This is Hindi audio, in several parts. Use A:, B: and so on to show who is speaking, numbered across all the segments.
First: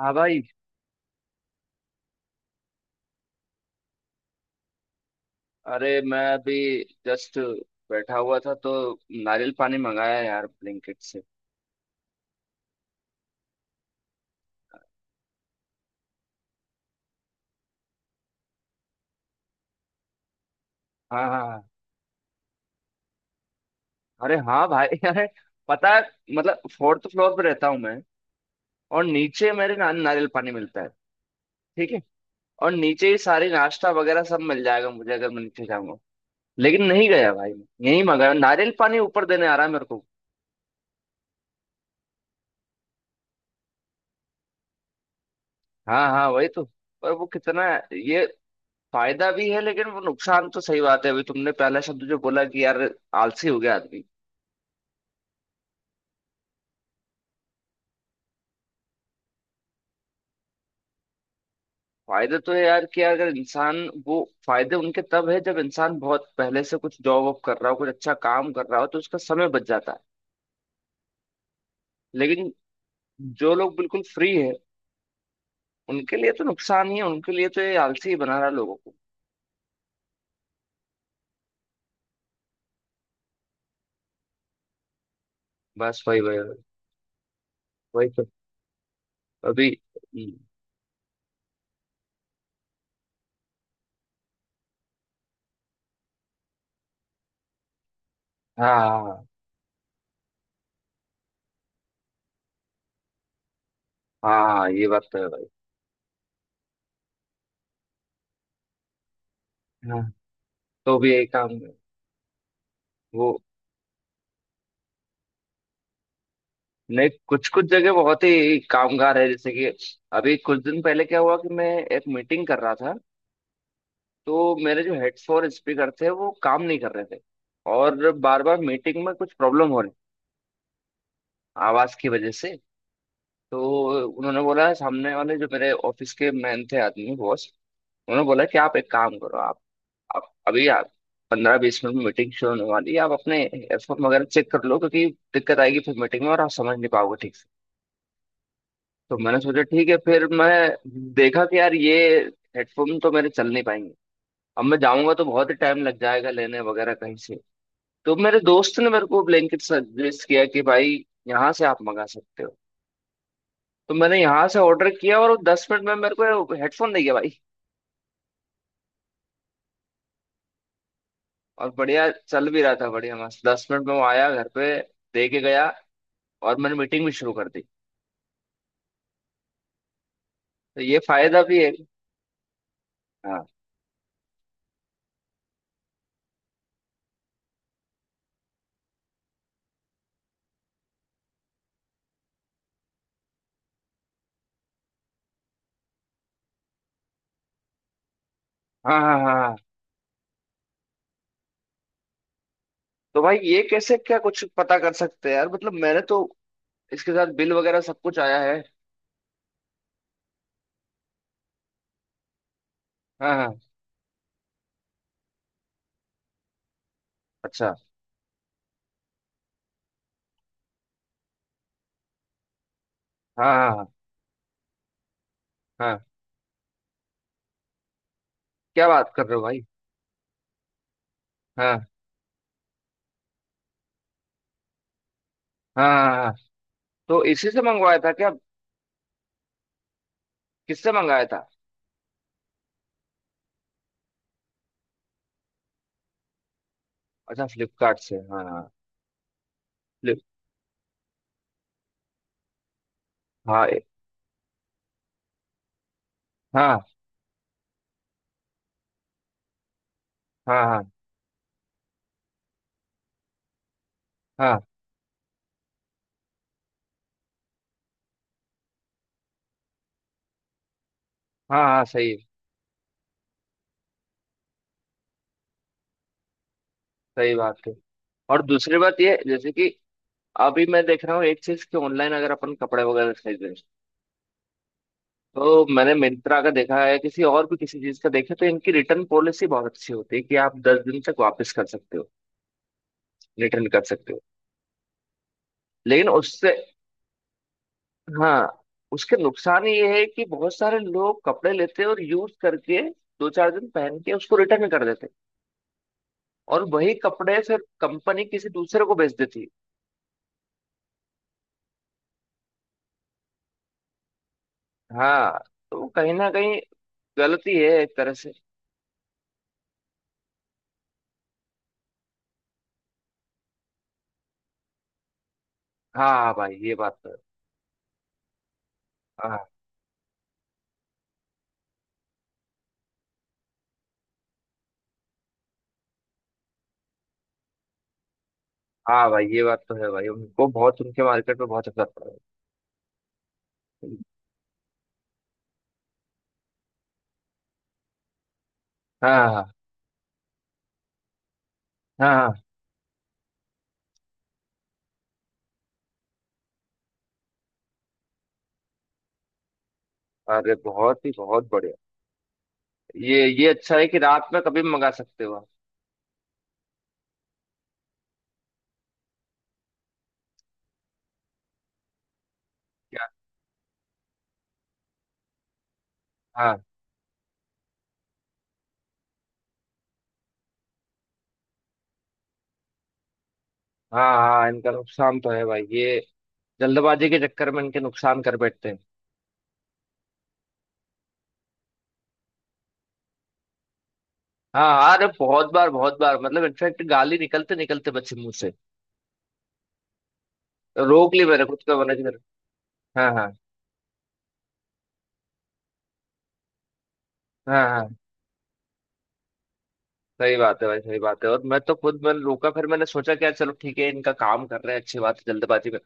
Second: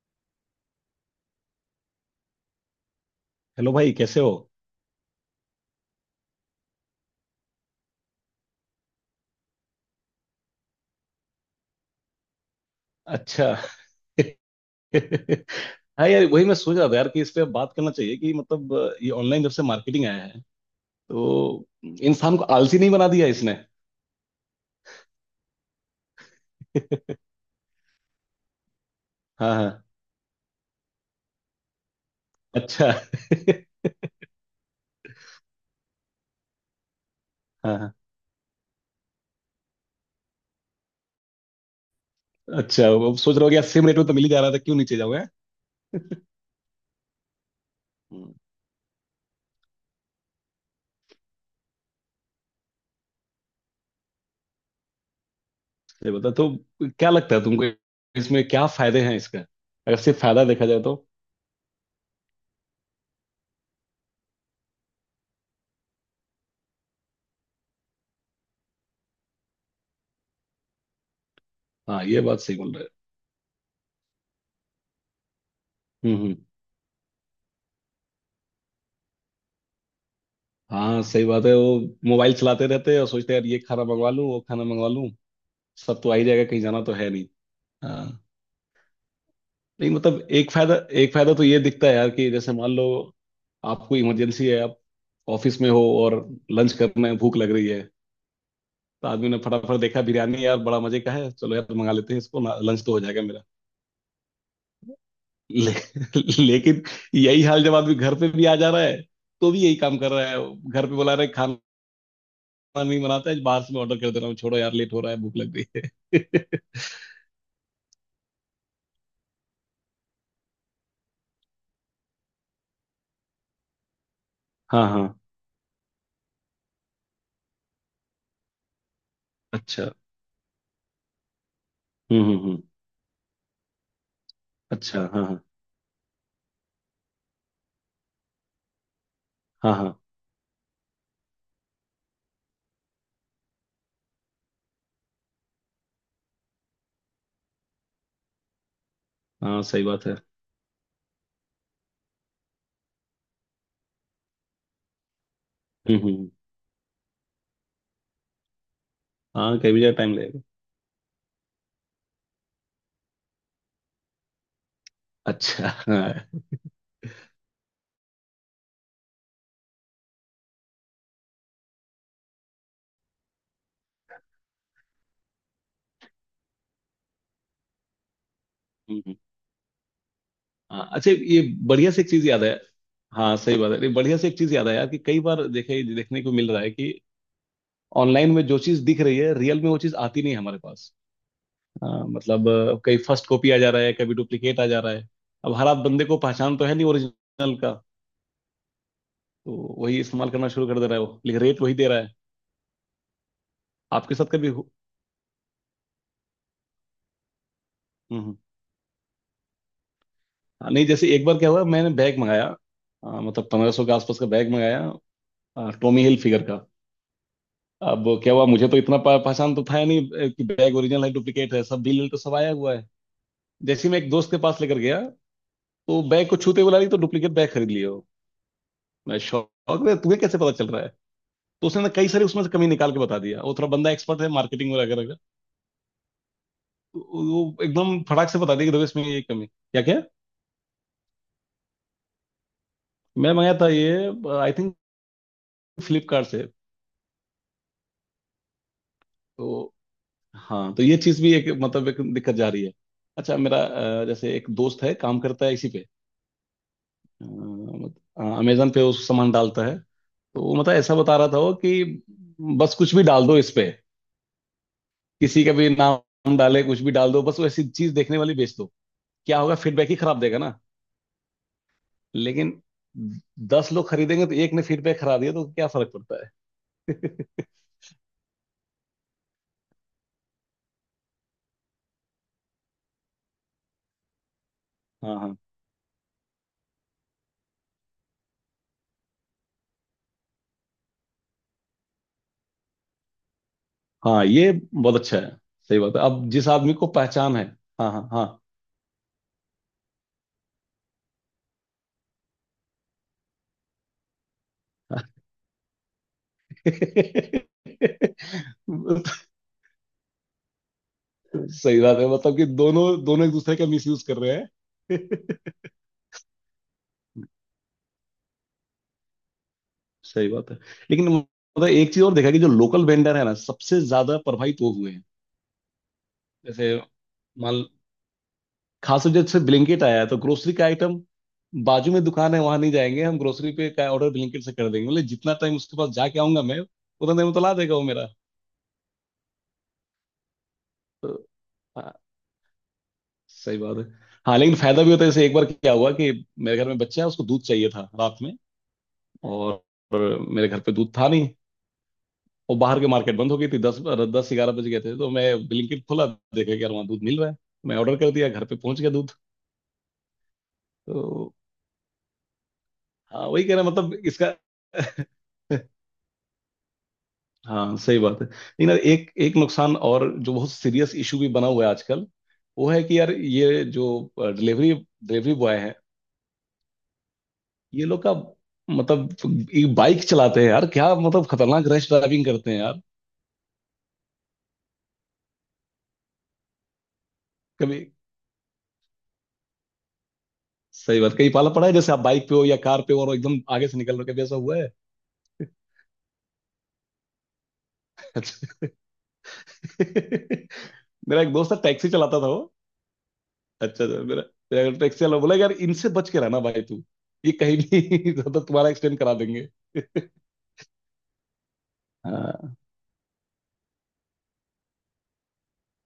A: हाँ भाई।
B: हेलो भाई, कैसे हो?
A: अरे मैं अभी जस्ट बैठा हुआ था तो नारियल पानी मंगाया यार ब्लिंकिट से।
B: अच्छा। हाँ यार, वही मैं सोच रहा था यार कि इस पे बात करना चाहिए कि मतलब ये ऑनलाइन जब से मार्केटिंग आया है
A: हाँ हाँ
B: तो
A: हाँ।
B: इंसान को आलसी नहीं बना दिया इसने?
A: अरे हाँ भाई अरे पता है, मतलब फोर्थ फ्लोर पे रहता हूँ मैं, और नीचे
B: हाँ हाँ।
A: मेरे ना, नारियल पानी मिलता है। ठीक है। और
B: अच्छा।
A: नीचे ही सारी नाश्ता वगैरह सब मिल जाएगा मुझे अगर मैं नीचे जाऊंगा। लेकिन नहीं गया भाई
B: हाँ
A: मैं,
B: हाँ।
A: यही मंगाया, नारियल पानी ऊपर देने आ रहा है मेरे को।
B: अच्छा, अब सोच रहा हो कि यार सेम रेट में तो मिल ही जा रहा था, क्यों नीचे जाओगे।
A: हाँ हाँ, वही तो। पर वो कितना, ये
B: हम्म,
A: फायदा भी है, लेकिन वो नुकसान तो सही बात है। अभी तुमने पहला शब्द जो बोला कि यार आलसी हो गया आदमी।
B: ये बता तो, क्या लगता है तुमको इसमें क्या फायदे हैं इसका, अगर सिर्फ फायदा देखा जाए तो।
A: फायदे तो है यार कि अगर इंसान वो, फायदे उनके तब है जब इंसान बहुत पहले से कुछ जॉब वॉब कर रहा हो, कुछ अच्छा काम कर रहा हो, तो उसका समय बच जाता है।
B: हाँ, ये बात
A: लेकिन
B: सही बोल रहे हो।
A: जो लोग बिल्कुल फ्री है, उनके लिए
B: हम्म।
A: तो नुकसान ही है, उनके लिए तो ये आलसी ही बना रहा है लोगों को।
B: हाँ सही बात है वो, मोबाइल चलाते रहते हैं और सोचते हैं यार, ये खाना मंगवा लूँ वो खाना मंगवा लूँ, सब
A: बस
B: तो आ
A: वही
B: ही
A: वही
B: जाएगा,
A: वही।
B: कहीं जाना तो है नहीं।
A: वही
B: हाँ।
A: तो। अभी
B: नहीं मतलब एक फायदा, एक फायदा तो ये दिखता है यार कि जैसे मान लो आपको इमरजेंसी है, आप ऑफिस में हो और लंच करना है, भूख लग रही है,
A: हाँ
B: तो
A: हाँ
B: आदमी ने फटाफट देखा, बिरयानी यार बड़ा मजे का है, चलो यार मंगा लेते हैं इसको ना, लंच तो हो जाएगा मेरा।
A: हाँ, हाँ, ये बात तो है भाई।
B: ले, लेकिन यही हाल जब आदमी घर पे भी आ जा रहा है तो भी यही काम
A: हाँ,
B: कर रहा है, घर पे
A: तो भी
B: बुला
A: यही
B: रहे
A: काम
B: खाना,
A: है
B: नहीं
A: वो।
B: बनाता है, बाहर से मैं ऑर्डर कर दे रहा हूँ, छोड़ो यार लेट हो रहा है, भूख लग रही है।
A: नहीं, कुछ कुछ जगह बहुत ही कामगार है, जैसे कि अभी कुछ दिन पहले क्या हुआ कि मैं एक मीटिंग कर रहा था, तो मेरे
B: हाँ
A: जो
B: हाँ।
A: हेड्स और स्पीकर थे वो काम नहीं कर रहे थे, और बार बार मीटिंग में कुछ प्रॉब्लम हो रही
B: अच्छा।
A: आवाज की वजह से।
B: हम्म।
A: तो उन्होंने बोला,
B: अच्छा,
A: सामने
B: हाँ
A: वाले
B: हाँ
A: जो मेरे ऑफिस के मैन थे, आदमी, बॉस, उन्होंने बोला कि आप एक काम करो। आप,
B: हाँ हाँ।
A: आप अभी आप 15-20 मिनट में मीटिंग शुरू होने वाली है, आप अपने एयरफोन वगैरह चेक कर लो, क्योंकि दिक्कत आएगी फिर मीटिंग में और आप समझ नहीं पाओगे ठीक से। तो मैंने सोचा
B: हाँ सही
A: ठीक है,
B: बात है।
A: फिर मैं देखा कि यार ये हेडफोन तो मेरे चल नहीं पाएंगे। अब मैं जाऊंगा तो बहुत ही टाइम लग
B: हम्म
A: जाएगा
B: हम्म,
A: लेने वगैरह कहीं से। तो मेरे दोस्त ने मेरे को
B: हाँ,
A: ब्लैंकेट
B: कई बजे टाइम
A: सजेस्ट
B: लगेगा।
A: किया कि भाई यहाँ से आप मंगा सकते हो। तो मैंने यहाँ से ऑर्डर किया और वो दस
B: अच्छा
A: मिनट में मेरे
B: हाँ।
A: को हेडफोन दे गया भाई। और बढ़िया चल भी रहा था, बढ़िया मस्त। 10 मिनट में वो आया घर पे, दे के गया, और मैंने मीटिंग भी शुरू कर दी।
B: हम्म, हम्म।
A: तो
B: हाँ,
A: ये
B: अच्छा ये
A: फायदा भी है।
B: बढ़िया से एक चीज याद है। हाँ
A: हाँ
B: सही बात है। नहीं, बढ़िया से एक चीज याद है यार कि कई बार देखे, देखने को मिल रहा है कि ऑनलाइन में जो चीज दिख रही है रियल में वो चीज आती नहीं है हमारे पास। हाँ, मतलब कई फर्स्ट कॉपी आ जा रहा है, कभी डुप्लीकेट आ जा रहा है, अब हर आध बंदे को पहचान तो है नहीं ओरिजिनल का,
A: हाँ हाँ हाँ हाँ।
B: तो वही इस्तेमाल करना शुरू कर दे रहा है वो, लेकिन रेट वही दे रहा है।
A: तो भाई ये कैसे,
B: आपके
A: क्या
B: साथ
A: कुछ
B: कभी हो-
A: पता कर सकते हैं यार? मतलब मैंने तो इसके साथ बिल वगैरह सब कुछ
B: हम्म हम्म।
A: आया है।
B: हाँ, नहीं, जैसे एक बार क्या हुआ, मैंने बैग मंगाया,
A: हाँ
B: मतलब
A: हाँ।
B: 1500 के आसपास का बैग मंगाया, टॉमी हिल फिगर का।
A: अच्छा।
B: अब क्या हुआ, मुझे तो इतना पहचान तो था नहीं कि बैग ओरिजिनल है डुप्लीकेट है, सब बिल तो सब आया हुआ है।
A: हाँ हाँ हाँ
B: जैसे ही मैं एक दोस्त के पास लेकर गया
A: हाँ।
B: तो बैग को छूते बोला, रही तो डुप्लीकेट बैग खरीद लियो।
A: क्या बात
B: मैं
A: कर रहे हो भाई!
B: शौक में, तुम्हें कैसे पता चल रहा है? तो उसने
A: हाँ
B: ना कई सारी उसमें से कमी निकाल के बता दिया, वो थोड़ा बंदा एक्सपर्ट है मार्केटिंग वगैरह वगैरह,
A: हाँ हाँ हाँ। हाँ।
B: तो
A: तो इसी से
B: वो
A: मंगवाया
B: एकदम
A: था क्या?
B: फटाक से बता दिया कि देखो इसमें ये कमी क्या क्या।
A: किससे मंगाया था?
B: मैं मंगाया था ये, आई थिंक फ्लिपकार्ट से।
A: अच्छा, फ्लिपकार्ट से। हाँ हाँ,
B: तो
A: फ्लिप।
B: हाँ, तो ये चीज भी एक मतलब एक दिक्कत जा रही है। अच्छा, मेरा
A: हाँ।
B: अ, जैसे एक दोस्त है काम करता है इसी पे,
A: हाँ
B: मतलब अमेजन पे उस सामान डालता है, तो वो
A: हाँ
B: मतलब
A: हाँ
B: ऐसा बता रहा था वो कि बस कुछ भी डाल दो इस पे,
A: हाँ
B: किसी का भी नाम डाले कुछ भी डाल दो, बस वो ऐसी चीज देखने वाली बेच दो, क्या होगा, फीडबैक ही खराब देगा ना,
A: हाँ। हाँ सही है।
B: लेकिन 10 लोग खरीदेंगे तो एक ने फीडबैक खराब दिया तो क्या फर्क पड़ता
A: सही
B: है।
A: बात है। और दूसरी बात ये है, जैसे कि अभी मैं देख रहा हूँ एक चीज कि ऑनलाइन अगर अपन कपड़े वगैरह खरीद रहे हैं,
B: हाँ हाँ
A: तो मैंने मिंत्रा का देखा है, किसी और भी किसी चीज का देखा, तो इनकी रिटर्न पॉलिसी बहुत अच्छी होती है कि आप 10 दिन तक वापस कर सकते हो, रिटर्न कर सकते हो।
B: हाँ। ये बहुत अच्छा है। सही बात है,
A: लेकिन
B: अब जिस
A: उससे,
B: आदमी को पहचान है। हाँ हाँ हाँ।
A: हाँ, उसके नुकसान ये है कि बहुत सारे लोग कपड़े लेते हैं और यूज करके दो चार दिन पहन के उसको रिटर्न कर देते हैं, और वही कपड़े
B: सही
A: फिर कंपनी किसी दूसरे को बेच देती है।
B: बात है, मतलब कि दोनों दोनों एक दूसरे का मिसयूज कर रहे हैं।
A: हाँ, तो कहीं ना कहीं गलती है एक तरह से।
B: सही बात है, लेकिन मतलब एक चीज और देखा कि जो लोकल वेंडर है ना, सबसे ज्यादा प्रभावित वो हुए हैं।
A: हाँ भाई, ये
B: जैसे,
A: बात तो है।
B: मान, खास तौर से
A: हाँ
B: ब्लिंकिट आया है, तो ग्रोसरी का आइटम, बाजू में दुकान है, वहां नहीं जाएंगे हम, ग्रोसरी पे का ऑर्डर ब्लिंकिट से कर देंगे, मतलब जितना टाइम उसके पास जाके आऊंगा मैं, उतना टाइम तो ला देगा वो मेरा।
A: हाँ भाई, ये बात तो है भाई, उनको बहुत, उनके
B: तो
A: मार्केट में बहुत असर
B: हाँ,
A: पड़ा
B: सही बात है।
A: है।
B: हाँ लेकिन फायदा भी होता है, जैसे एक बार क्या हुआ कि मेरे घर में बच्चा है, उसको दूध चाहिए था रात में
A: हाँ हाँ
B: और मेरे घर पे दूध था नहीं,
A: हाँ हाँ।
B: और बाहर के मार्केट बंद हो गई थी, दस 10-11 बज गए थे, तो मैं ब्लिंकिट खोला, देखा कि यार वहाँ दूध मिल रहा है, मैं ऑर्डर कर दिया, घर पे पहुंच गया दूध।
A: अरे बहुत ही,
B: तो
A: बहुत बढ़िया। ये
B: हाँ, वही कह रहा
A: अच्छा है
B: मतलब
A: कि
B: इसका।
A: रात में कभी भी मंगा सकते हो आप।
B: हाँ सही बात है, लेकिन यार एक एक नुकसान और जो बहुत सीरियस इशू भी बना हुआ है आजकल, वो है कि
A: क्या?
B: यार ये जो डिलीवरी डिलीवरी बॉय है,
A: हाँ
B: ये लोग का मतलब ये बाइक चलाते हैं यार, क्या मतलब खतरनाक रैश ड्राइविंग करते हैं यार।
A: हाँ हाँ, इनका नुकसान तो है भाई, ये जल्दबाजी के चक्कर में इनके
B: कभी
A: नुकसान कर बैठते हैं।
B: सही बात, कहीं पाला पड़ा है जैसे आप बाइक पे हो या कार पे हो और एकदम आगे से निकल रहे हो, कभी ऐसा हुआ
A: हाँ
B: है?
A: हाँ, अरे बहुत बार बहुत बार, मतलब इनफेक्ट गाली निकलते निकलते बच्चे मुंह से,
B: अच्छा,
A: रोक
B: मेरा
A: ली
B: एक
A: मैंने,
B: दोस्त था
A: खुद का
B: टैक्सी
A: मैंने
B: चलाता था वो,
A: हाँ हाँ
B: अच्छा अच्छा, मेरा मेरा टैक्सी वाला बोला यार इनसे बच के रहना भाई तू, ये कहीं
A: हाँ हाँ।
B: भी ज्यादा तुम्हारा एक्सटेंड करा देंगे।
A: सही बात है भाई, सही बात है। और मैं तो खुद, मैंने रोका,
B: हाँ।
A: फिर मैंने सोचा क्या, चलो ठीक है, इनका काम कर रहे हैं, अच्छी बात है, जल्दबाजी में।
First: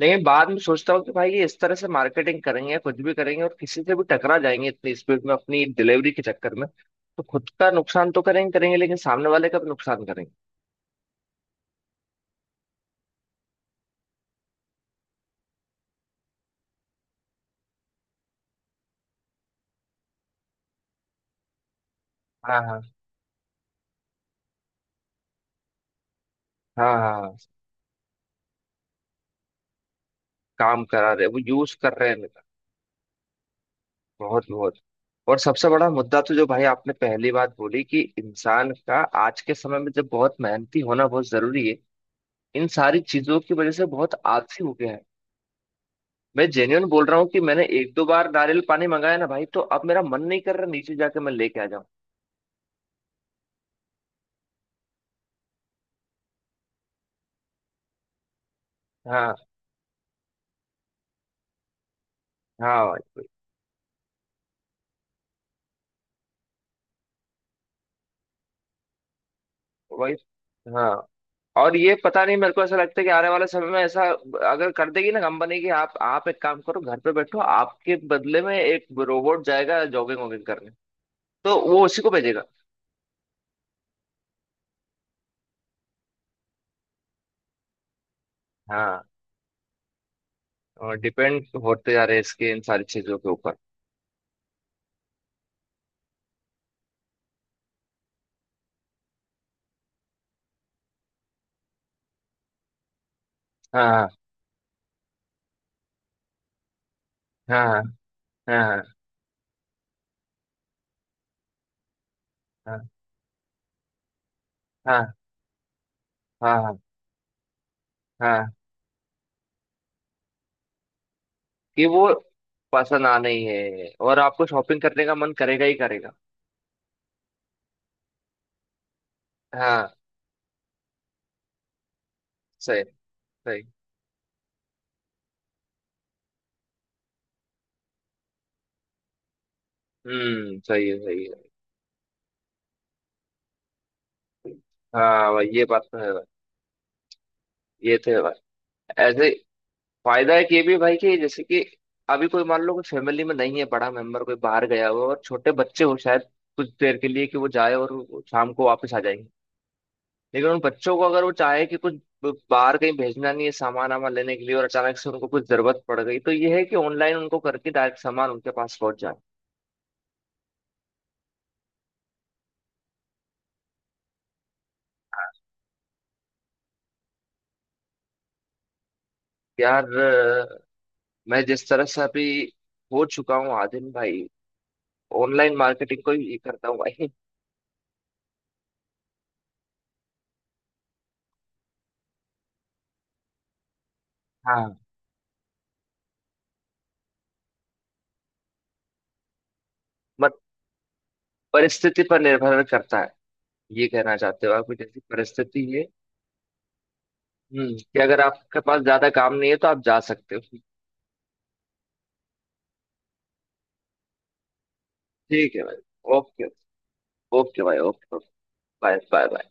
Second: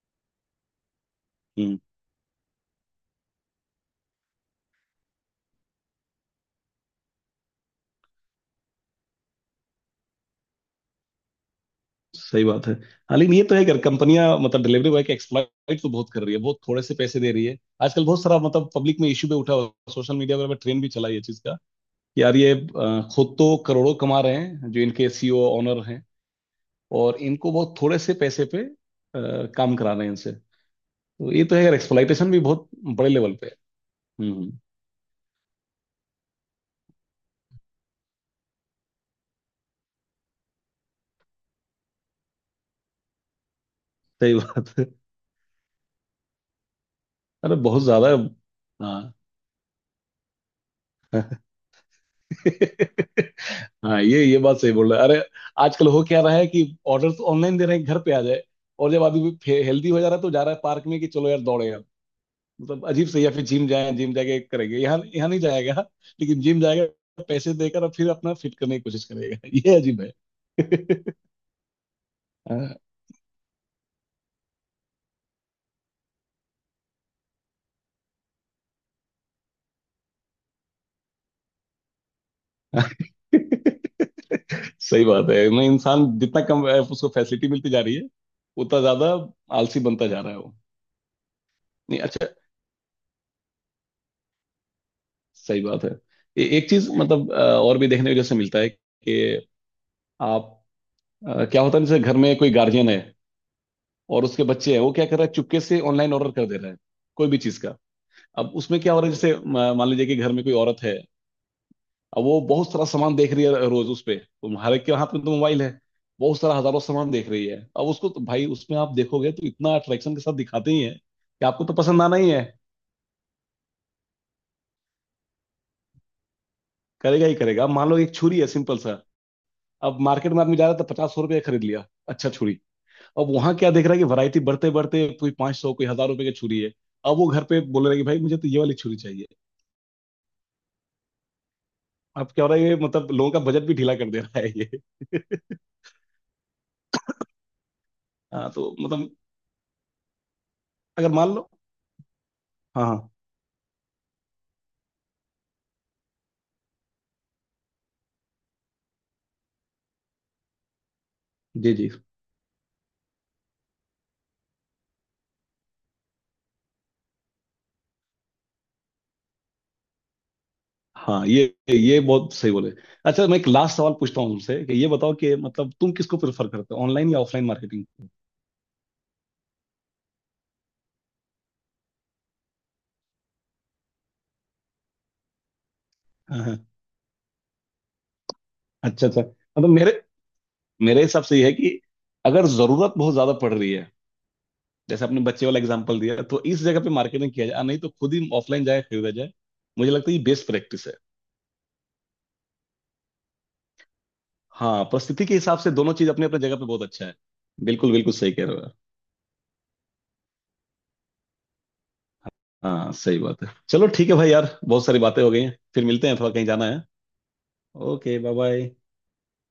A: लेकिन बाद में सोचता हूँ कि भाई ये इस तरह
B: हम्म,
A: से मार्केटिंग करेंगे, कुछ भी करेंगे, और किसी से भी टकरा जाएंगे इतनी स्पीड में अपनी डिलीवरी के चक्कर में। तो खुद का नुकसान तो करेंगे करेंगे, लेकिन सामने वाले का भी नुकसान करेंगे।
B: सही बात है। हाँ लेकिन ये तो है कि कंपनियां मतलब डिलीवरी बॉय के एक्सप्लॉइट तो बहुत कर रही है, बहुत थोड़े से पैसे दे रही है। आजकल बहुत सारा मतलब पब्लिक में इश्यू भी उठा हुआ, सोशल मीडिया वगैरह में ट्रेंड भी चला है ये चीज का, कि यार ये
A: हाँ हाँ।
B: खुद तो करोड़ों कमा रहे हैं जो इनके सीईओ ऑनर हैं,
A: हाँ
B: और
A: हाँ,
B: इनको बहुत थोड़े से पैसे पे काम करा रहे हैं इनसे।
A: काम करा रहे,
B: तो
A: वो
B: ये तो है
A: यूज
B: यार,
A: कर रहे हैं
B: एक्सप्लॉइटेशन भी
A: इनका।
B: बहुत बड़े लेवल पे है।
A: बहुत
B: हम्म।
A: बहुत। और सबसे बड़ा मुद्दा तो जो भाई आपने पहली बात बोली कि इंसान का, आज के समय में जब बहुत मेहनती होना बहुत जरूरी है, इन सारी चीजों की वजह से बहुत
B: सही
A: आलसी
B: बात
A: हो
B: है।
A: गया है। मैं जेन्युइन बोल रहा हूँ कि
B: अरे
A: मैंने
B: बहुत
A: एक दो
B: ज्यादा है।
A: बार नारियल पानी
B: हाँ।
A: मंगाया ना भाई, तो अब मेरा मन नहीं कर रहा नीचे जाके मैं लेके आ जाऊँ।
B: हाँ ये बात सही बोल रहे हैं। अरे आजकल हो क्या रहा है कि ऑर्डर तो ऑनलाइन दे रहे हैं घर पे आ जाए, और जब
A: हाँ
B: आदमी हेल्दी हो जा रहा है तो जा रहा है पार्क में कि चलो यार दौड़े यार,
A: हाँ
B: मतलब अजीब से,
A: भाई।
B: या फिर जिम जाए, जिम जाके करेंगे, यहाँ यहाँ नहीं जाएगा, लेकिन जिम जाएगा पैसे देकर और फिर अपना फिट करने की कोशिश करेगा। ये अजीब है।
A: वही। हाँ। और ये पता नहीं, मेरे को ऐसा लगता है कि आने वाले समय में ऐसा अगर कर देगी ना कंपनी की, आप एक काम करो, घर पे बैठो, आपके बदले में एक रोबोट जाएगा जॉगिंग वॉगिंग करने, तो वो उसी को भेजेगा।
B: हाँ। सही बात है, मैं इंसान जितना कम उसको फैसिलिटी मिलती जा रही है, उतना
A: हाँ।
B: ज्यादा आलसी बनता जा रहा है वो।
A: और डिपेंड होते
B: नहीं,
A: जा रहे हैं
B: अच्छा,
A: इसके, इन सारी चीजों के ऊपर।
B: सही बात है। एक चीज मतलब और भी देखने को जैसे मिलता है कि आप, क्या होता है, जैसे घर में कोई गार्जियन है
A: हाँ
B: और उसके बच्चे हैं, वो क्या कर रहा है, चुपके से ऑनलाइन ऑर्डर कर दे रहा है कोई भी चीज
A: हाँ
B: का।
A: हाँ
B: अब उसमें
A: हाँ
B: क्या हो रहा है, जैसे मान लीजिए कि घर में कोई औरत है, अब वो बहुत सारा
A: हाँ
B: सामान देख रही है रोज उस पे, तुम्हारे के
A: हाँ
B: हाथ में तो मोबाइल है, बहुत
A: हाँ
B: सारा
A: हाँ
B: हजारों सामान देख रही है, अब उसको तो भाई
A: हाँ,
B: उसमें आप देखोगे तो इतना अट्रैक्शन के साथ दिखाते ही है कि आपको तो
A: कि
B: पसंद
A: वो
B: आना ही है,
A: पसंद आना ही है और आपको शॉपिंग करने का मन करेगा ही करेगा।
B: करेगा ही करेगा। अब मान लो एक छुरी है सिंपल सा,
A: हाँ
B: अब मार्केट में आदमी जा रहा था, पचास सौ रुपये खरीद लिया अच्छा छुरी,
A: सही।
B: अब वहां
A: सही।
B: क्या देख रहा है कि वैरायटी बढ़ते बढ़ते कोई 500 कोई 1000 रुपए की छुरी है, अब वो घर पे बोल रहा है कि भाई मुझे तो ये वाली छुरी चाहिए।
A: हम्म, सही है, सही है।
B: अब क्या हो रहा है, ये मतलब लोगों का बजट भी ढीला कर दे रहा है ये।
A: हाँ भाई, ये बात तो है भाई, ये तो है
B: हाँ
A: भाई।
B: तो मतलब,
A: ऐसे फायदा है कि भी भाई,
B: अगर
A: कि
B: मान
A: जैसे
B: लो,
A: कि अभी कोई, मान लो कोई
B: हाँ हाँ,
A: फैमिली में नहीं है, बड़ा मेंबर कोई बाहर गया हुआ है और छोटे बच्चे हो शायद कुछ देर के लिए, कि वो जाए और वो शाम को वापस आ जाएंगे, लेकिन उन बच्चों को अगर वो चाहे
B: जी
A: कि
B: जी,
A: कुछ, बाहर कहीं भेजना नहीं है सामान वामान लेने के लिए, और अचानक से उनको कुछ जरूरत पड़ गई, तो ये है कि ऑनलाइन उनको करके डायरेक्ट सामान उनके पास पहुंच जाए।
B: हाँ, ये बहुत सही बोले। अच्छा मैं एक लास्ट सवाल पूछता हूँ तुमसे कि ये बताओ कि मतलब तुम किसको प्रेफर करते हो, ऑनलाइन या ऑफलाइन मार्केटिंग?
A: यार मैं जिस तरह से अभी हो चुका हूँ आदिन भाई, ऑनलाइन मार्केटिंग को ही
B: हाँ हाँ।
A: करता हूँ भाई।
B: अच्छा अच्छा, मतलब मेरे मेरे हिसाब से ये है कि अगर जरूरत बहुत ज्यादा पड़ रही है
A: हाँ।
B: जैसे आपने बच्चे वाला एग्जांपल दिया, तो इस जगह पे मार्केटिंग किया जाए, नहीं तो खुद ही ऑफलाइन जाए खरीदा जाए। मुझे लगता है ये
A: मत,
B: बेस्ट प्रैक्टिस है।
A: परिस्थिति पर निर्भर करता है, ये कहना चाहते हो आप,
B: हाँ,
A: जैसी
B: परिस्थिति के हिसाब
A: परिस्थिति
B: से
A: है।
B: दोनों चीज अपने अपने जगह पे बहुत अच्छा है।
A: हम्म,
B: बिल्कुल
A: कि
B: बिल्कुल
A: अगर
B: सही कह रहे
A: आपके
B: हो यार।
A: पास ज्यादा काम नहीं है तो आप जा सकते हो।
B: हाँ सही बात है, चलो ठीक है भाई यार, बहुत सारी बातें हो गई
A: ठीक
B: हैं,
A: है
B: फिर मिलते
A: भाई।
B: हैं, थोड़ा कहीं
A: ओके।
B: जाना है।
A: ओके भाई, okay.
B: Okay, bye bye.
A: Bye bye.